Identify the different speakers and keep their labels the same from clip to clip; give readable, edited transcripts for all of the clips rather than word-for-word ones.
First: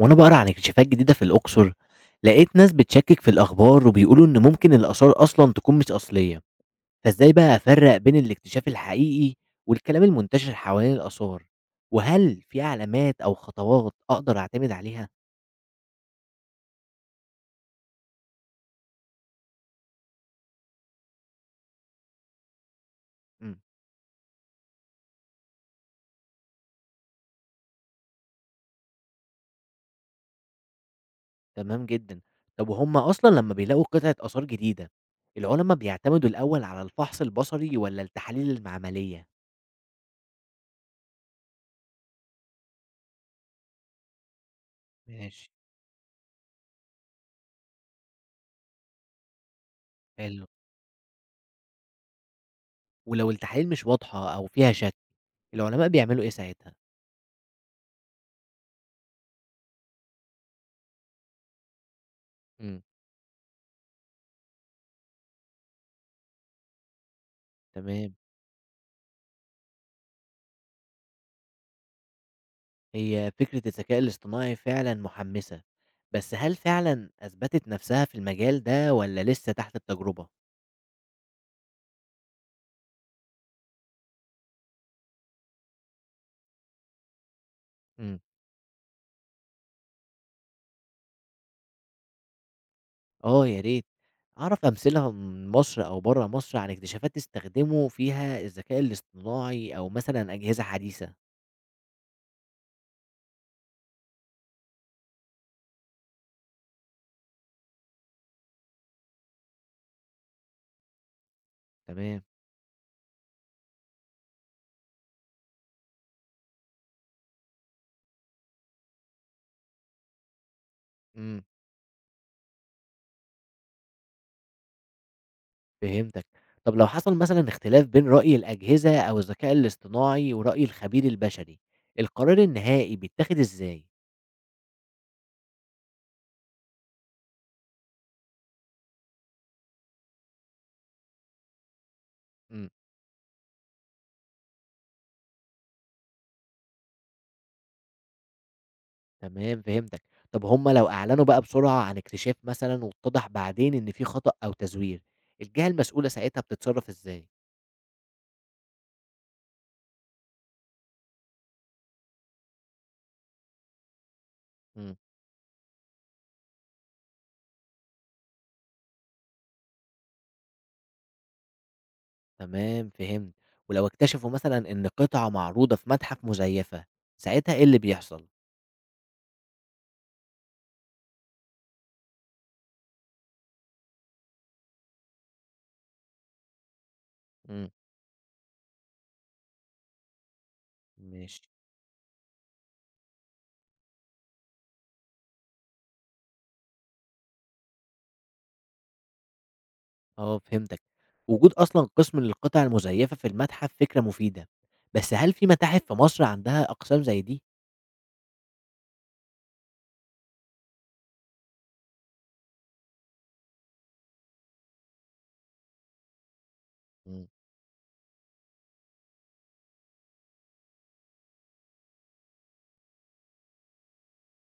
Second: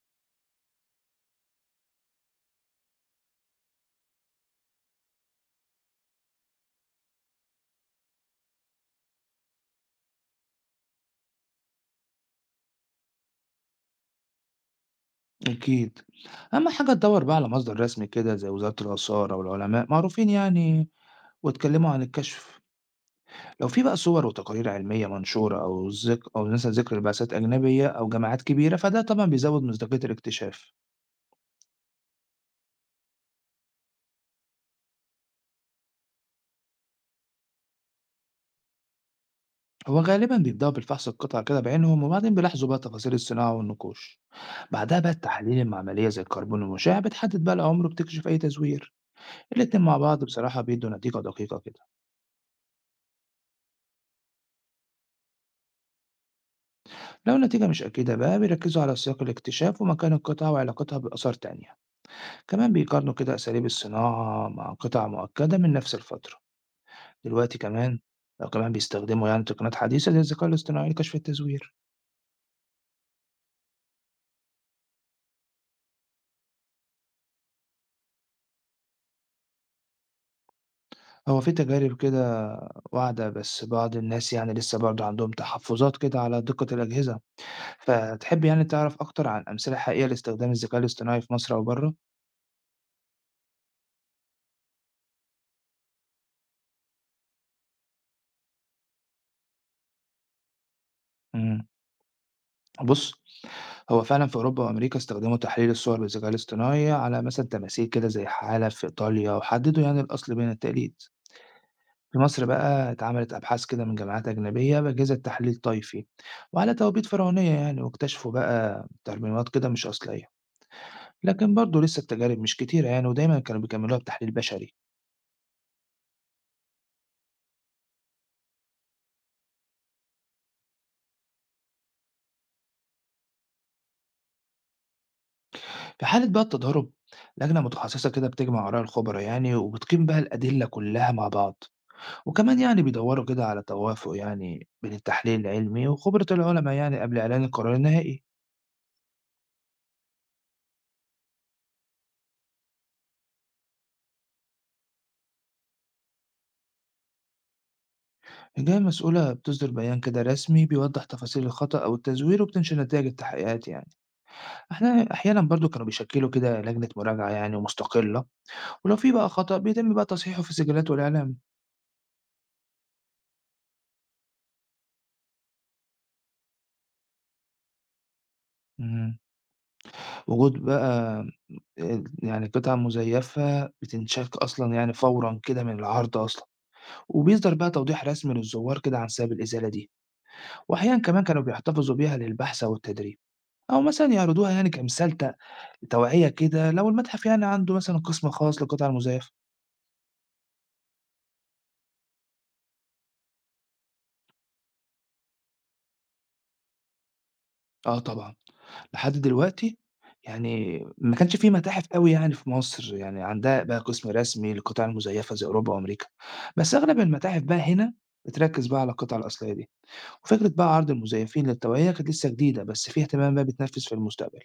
Speaker 1: وانا بقرا عن اكتشافات جديدة في الأقصر. لقيت ناس بتشكك في الأخبار وبيقولوا إن ممكن الآثار أصلا تكون مش أصلية، فإزاي بقى أفرق بين الاكتشاف الحقيقي والكلام المنتشر حوالين الآثار؟ وهل في علامات أو خطوات أقدر أعتمد عليها؟
Speaker 2: أكيد. أهم حاجة تدور بقى على مصدر رسمي كده زي وزارة الآثار أو العلماء معروفين يعني واتكلموا عن الكشف.
Speaker 1: مم.
Speaker 2: لو في بقى صور وتقارير علمية منشورة أو مثلا ذكر لبعثات أجنبية أو جماعات كبيرة فده طبعا بيزود مصداقية الاكتشاف.
Speaker 1: تمام جدا. طب وهم أصلا لما بيلاقوا قطعة آثار جديدة، العلماء بيعتمدوا الأول على الفحص البصري ولا التحاليل المعملية؟
Speaker 2: هو غالبا بيبدأوا بالفحص القطع كده بعينهم، وبعدين بيلاحظوا بقى تفاصيل الصناعة والنقوش. بعدها بقى
Speaker 1: ماشي.
Speaker 2: التحاليل العملية زي الكربون المشع بتحدد بقى العمر وبتكشف أي تزوير. الاتنين مع بعض
Speaker 1: حلو.
Speaker 2: بصراحة بيدوا نتيجة دقيقة كده.
Speaker 1: ولو التحاليل مش واضحة أو فيها شك، العلماء بيعملوا إيه ساعتها؟
Speaker 2: لو النتيجة مش أكيدة بقى بيركزوا على سياق الاكتشاف ومكان القطعة وعلاقتها بآثار تانية. كمان
Speaker 1: مم.
Speaker 2: بيقارنوا كده أساليب الصناعة مع قطع مؤكدة من نفس الفترة. دلوقتي كمان
Speaker 1: تمام.
Speaker 2: أو كمان بيستخدموا يعني تقنيات حديثة زي الذكاء الاصطناعي لكشف التزوير.
Speaker 1: هي فكرة الذكاء الاصطناعي فعلًا محمِّسة، بس هل فعلًا أثبتت نفسها في المجال ده والّا لسه تحت التجربة؟
Speaker 2: هو في تجارب كده واعدة، بس بعض الناس يعني لسه برضه عندهم تحفظات كده على دقة الأجهزة.
Speaker 1: إمم.
Speaker 2: فتحب يعني تعرف أكتر عن أمثلة حقيقية لاستخدام الذكاء الاصطناعي في مصر أو بره؟
Speaker 1: آه يا ريت، أعرف أمثلة من مصر أو برّه مصر عن اكتشافات استخدموا فيها الذكاء الاصطناعي أو مثلًا أجهزة حديثة.
Speaker 2: بُص، هو فعلًا في أوروبا وأمريكا استخدموا تحليل الصور بالذكاء الاصطناعي على مثلًا تماثيل كده زي حالة في إيطاليا، وحددوا يعني الأصل بين التقليد. في
Speaker 1: تمام.
Speaker 2: مصر بقى اتعملت أبحاث كده من جامعات أجنبية بأجهزة تحليل طيفي، وعلى توابيت فرعونية يعني، واكتشفوا بقى ترميمات كده مش أصلية.
Speaker 1: إمم.
Speaker 2: لكن برضه لسه التجارب مش كتيرة يعني، ودايمًا كانوا بيكملوها بتحليل بشري.
Speaker 1: فهمتك. طب لو حصل مثلًا اختلاف بين رأي الأجهزة أو الذكاء الاصطناعي ورأي الخبير البشري، القرار النهائي بيتاخد إزاي؟
Speaker 2: في حالة بقى التضارب، لجنة متخصصة كده بتجمع آراء الخبراء يعني، وبتقيم بقى الأدلة كلها مع بعض. وكمان
Speaker 1: إمم.
Speaker 2: يعني بيدوروا كده على توافق يعني بين التحليل العلمي وخبرة العلماء يعني قبل إعلان القرار النهائي.
Speaker 1: تمام فهمتك. طب هم لو أعلنوا بقى بسرعة عن اكتشاف مثلًا واتضح بعدين إن في خطأ أو تزوير، الجهة المسؤولة ساعتها بتتصرف إزاي؟
Speaker 2: الجهة المسؤولة بتصدر بيان كده رسمي بيوضح تفاصيل الخطأ أو التزوير وبتنشر نتائج التحقيقات يعني.
Speaker 1: مم.
Speaker 2: احنا أحيانا برضو كانوا بيشكلوا كده لجنة مراجعة يعني مستقلة، ولو في بقى خطأ بيتم بقى تصحيحه في السجلات والإعلام.
Speaker 1: تمام فهمت. ولو اكتشفوا مثلًا إن قطعة معروضة في متحف مزيفة، ساعتها إيه اللي بيحصل؟
Speaker 2: مم. وجود بقى آه، يعني قطع مزيفة بتنشك أصلا يعني فورا كده من العرض أصلا، وبيصدر
Speaker 1: مم.
Speaker 2: بقى توضيح رسمي للزوار كده عن سبب الإزالة دي. وأحيانا كمان كانوا
Speaker 1: ماشي.
Speaker 2: بيحتفظوا بيها للبحث أو التدريب، أو مثلا يعرضوها يعني توعية كده لو المتحف يعني عنده مثلا قسم خاص للقطع المزيفة.
Speaker 1: آه فهمتك. وجود أصلًا قسم للقطع المزيفة في المتحف فكرة مفيدة، بس هل في متاحف في مصر عندها أقسام زي دي؟
Speaker 2: آه طبعا. لحد دلوقتي يعني ما كانش في متاحف قوي يعني في مصر يعني عندها بقى قسم رسمي للقطع المزيفة زي أوروبا وأمريكا. بس أغلب
Speaker 1: مم.
Speaker 2: المتاحف بقى هنا بتركز بقى على القطع الأصلية دي، وفكرة بقى عرض المزيفين للتوعية كانت لسه جديدة، بس في اهتمام بقى بتنفذ في المستقبل.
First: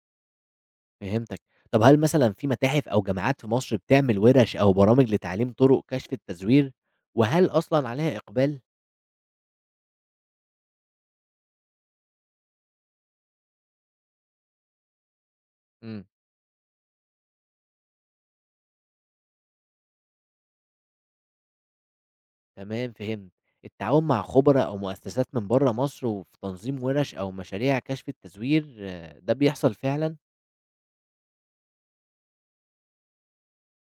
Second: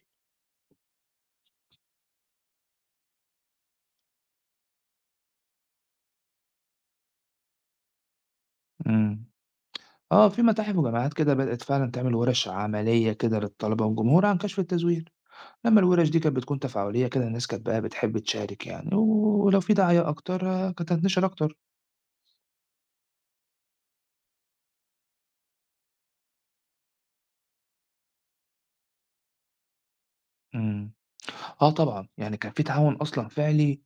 Speaker 1: فهمتك. طب هل مثلًا في متاحف أو جامعات في مصر بتعمل ورش أو برامج لتعليم طرق كشف التزوير؟ وهل أصلًا عليها إقبال؟
Speaker 2: امم آه، في متاحف وجامعات كده بدأت فعلا تعمل ورش عملية كده للطلبة والجمهور عن كشف التزوير. لما
Speaker 1: إمم.
Speaker 2: الورش دي كانت بتكون تفاعلية كده الناس كانت بقى بتحب تشارك يعني، ولو في دعاية أكتر آه، كانت هتنشر أكتر.
Speaker 1: تمام فهمت. التعاون مع خبراء أو مؤسسات من برّه مصر وفي تنظيم ورش أو مشاريع كشف التزوير آه، ده بيحصل فعلًا؟
Speaker 2: امم آه طبعا، يعني كان في تعاون أصلا فعلي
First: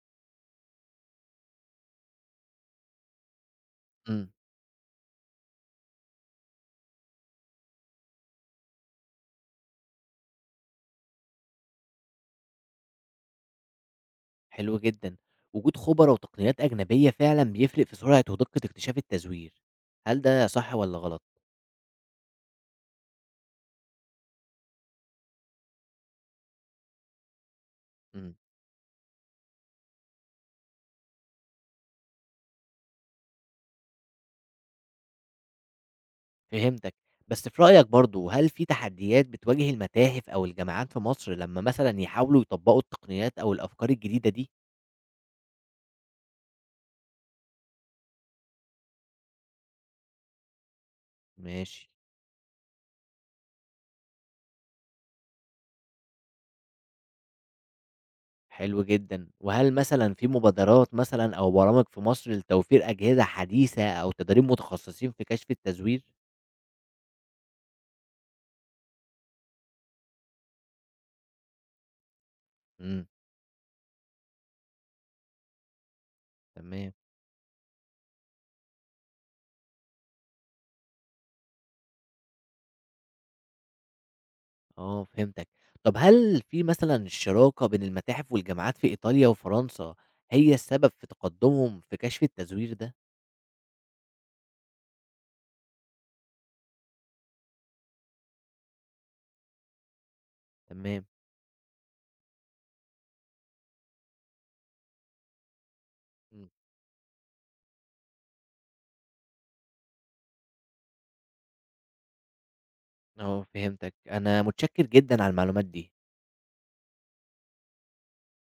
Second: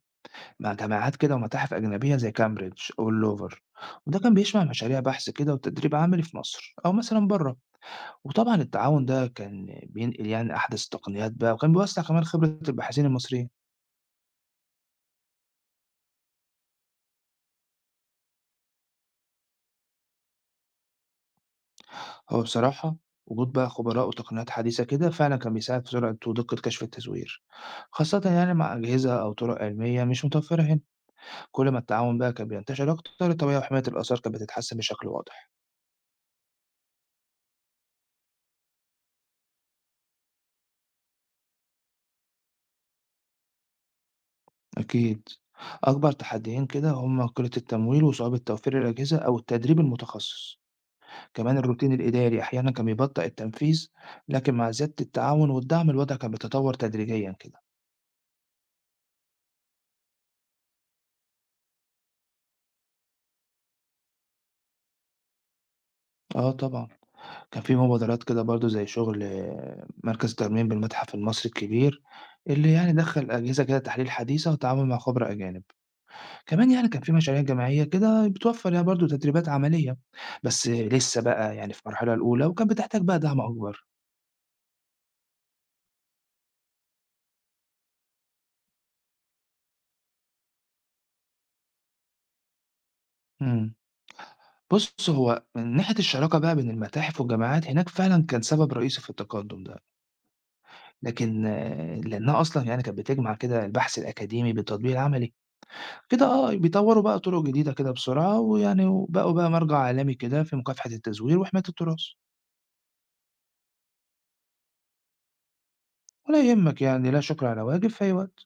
Speaker 2: مع جامعات كده ومتاحف أجنبية زي كامبريدج أو اللوفر، وده
Speaker 1: إمم.
Speaker 2: كان بيشمع مشاريع بحث كده وتدريب عملي في مصر أو مثلا بره. وطبعا التعاون ده كان بينقل يعني أحدث التقنيات بقى، وكان بيوسع كمان خبرة الباحثين المصريين.
Speaker 1: حلو جدًا. وجود خبراء وتقنيات أجنبية فعلًا بيفرق في سرعة ودقة اكتشاف التزوير. هل ده صح والّا غلط؟
Speaker 2: هو بصراحة وجود بقى خبراء وتقنيات حديثة كده فعلا كان بيساعد في سرعة ودقة كشف التزوير، خاصة
Speaker 1: إمم.
Speaker 2: يعني مع أجهزة أو طرق علمية مش متوفرة هنا. كل ما التعاون بقى كان بينتشر أكتر التوعية وحماية الآثار كانت بتتحسن بشكل واضح.
Speaker 1: فهمتك، بس في رأيك برضه هل في تحديات بتواجه المتاحف أو الجامعات في مصر لمّا مثلًا يحاولوا يطبّقوا التقنيات أو الأفكار الجديدة دي؟
Speaker 2: أكيد. أكبر تحديين كده هما قلة التمويل وصعوبة توفير الأجهزة أو التدريب المتخصص. كمان
Speaker 1: ماشي.
Speaker 2: الروتين الإداري أحيانا كان بيبطئ التنفيذ، لكن مع زيادة التعاون والدعم الوضع كان بيتطور تدريجيا كده.
Speaker 1: حلو جدًا. وهل مثلًا في مبادرات مثلًا أو برامج في مصر لتوفير أجهزة حديثة أو تدريب متخصصين في كشف التزوير؟
Speaker 2: اه طبعا، كان في مبادرات كده برضه زي شغل آه، مركز ترميم بالمتحف المصري الكبير، اللي يعني
Speaker 1: إمم.
Speaker 2: دخّل أجهزة كده تحليل حديثة وتعاون مع خبراء أجانب، كمان يعني
Speaker 1: تمام.
Speaker 2: كان في مشاريع جماعية كده بتوفّر يعني برضه تدريبات عملية، بس لسه بقى يعني في مرحلة الأولى وكانت بتحتاج بقى دعم أكبر.
Speaker 1: آه فهمتك. طب هل في مثلًا شراكة بين المتاحف والجامعات في إيطاليا وفرنسا هي السبب في تقدّمهم في كشف التزوير ده؟
Speaker 2: إمم. بُص، هو من ناحية الشراكة بقى بين المتاحف والجامعات هناك فعلًا كان سبب رئيسي في التقدُّم ده،
Speaker 1: تمام.
Speaker 2: لكن آه، لأنها أصلًا يعني كانت بتجمع كده البحث الأكاديمي بالتطبيق العملي. كده
Speaker 1: إمم.
Speaker 2: آه، بيطوّروا بقى طُرق جديدة كده بسرعة، ويعني وبقوا بقى مَرجَع عالمي كده في مكافحة التزوير وحماية التراث.
Speaker 1: آه فهمتك، أنا متشكر جدًا على المعلومات دي.
Speaker 2: ولا يهمك يعني، لا شكر على واجب، في أي وقت.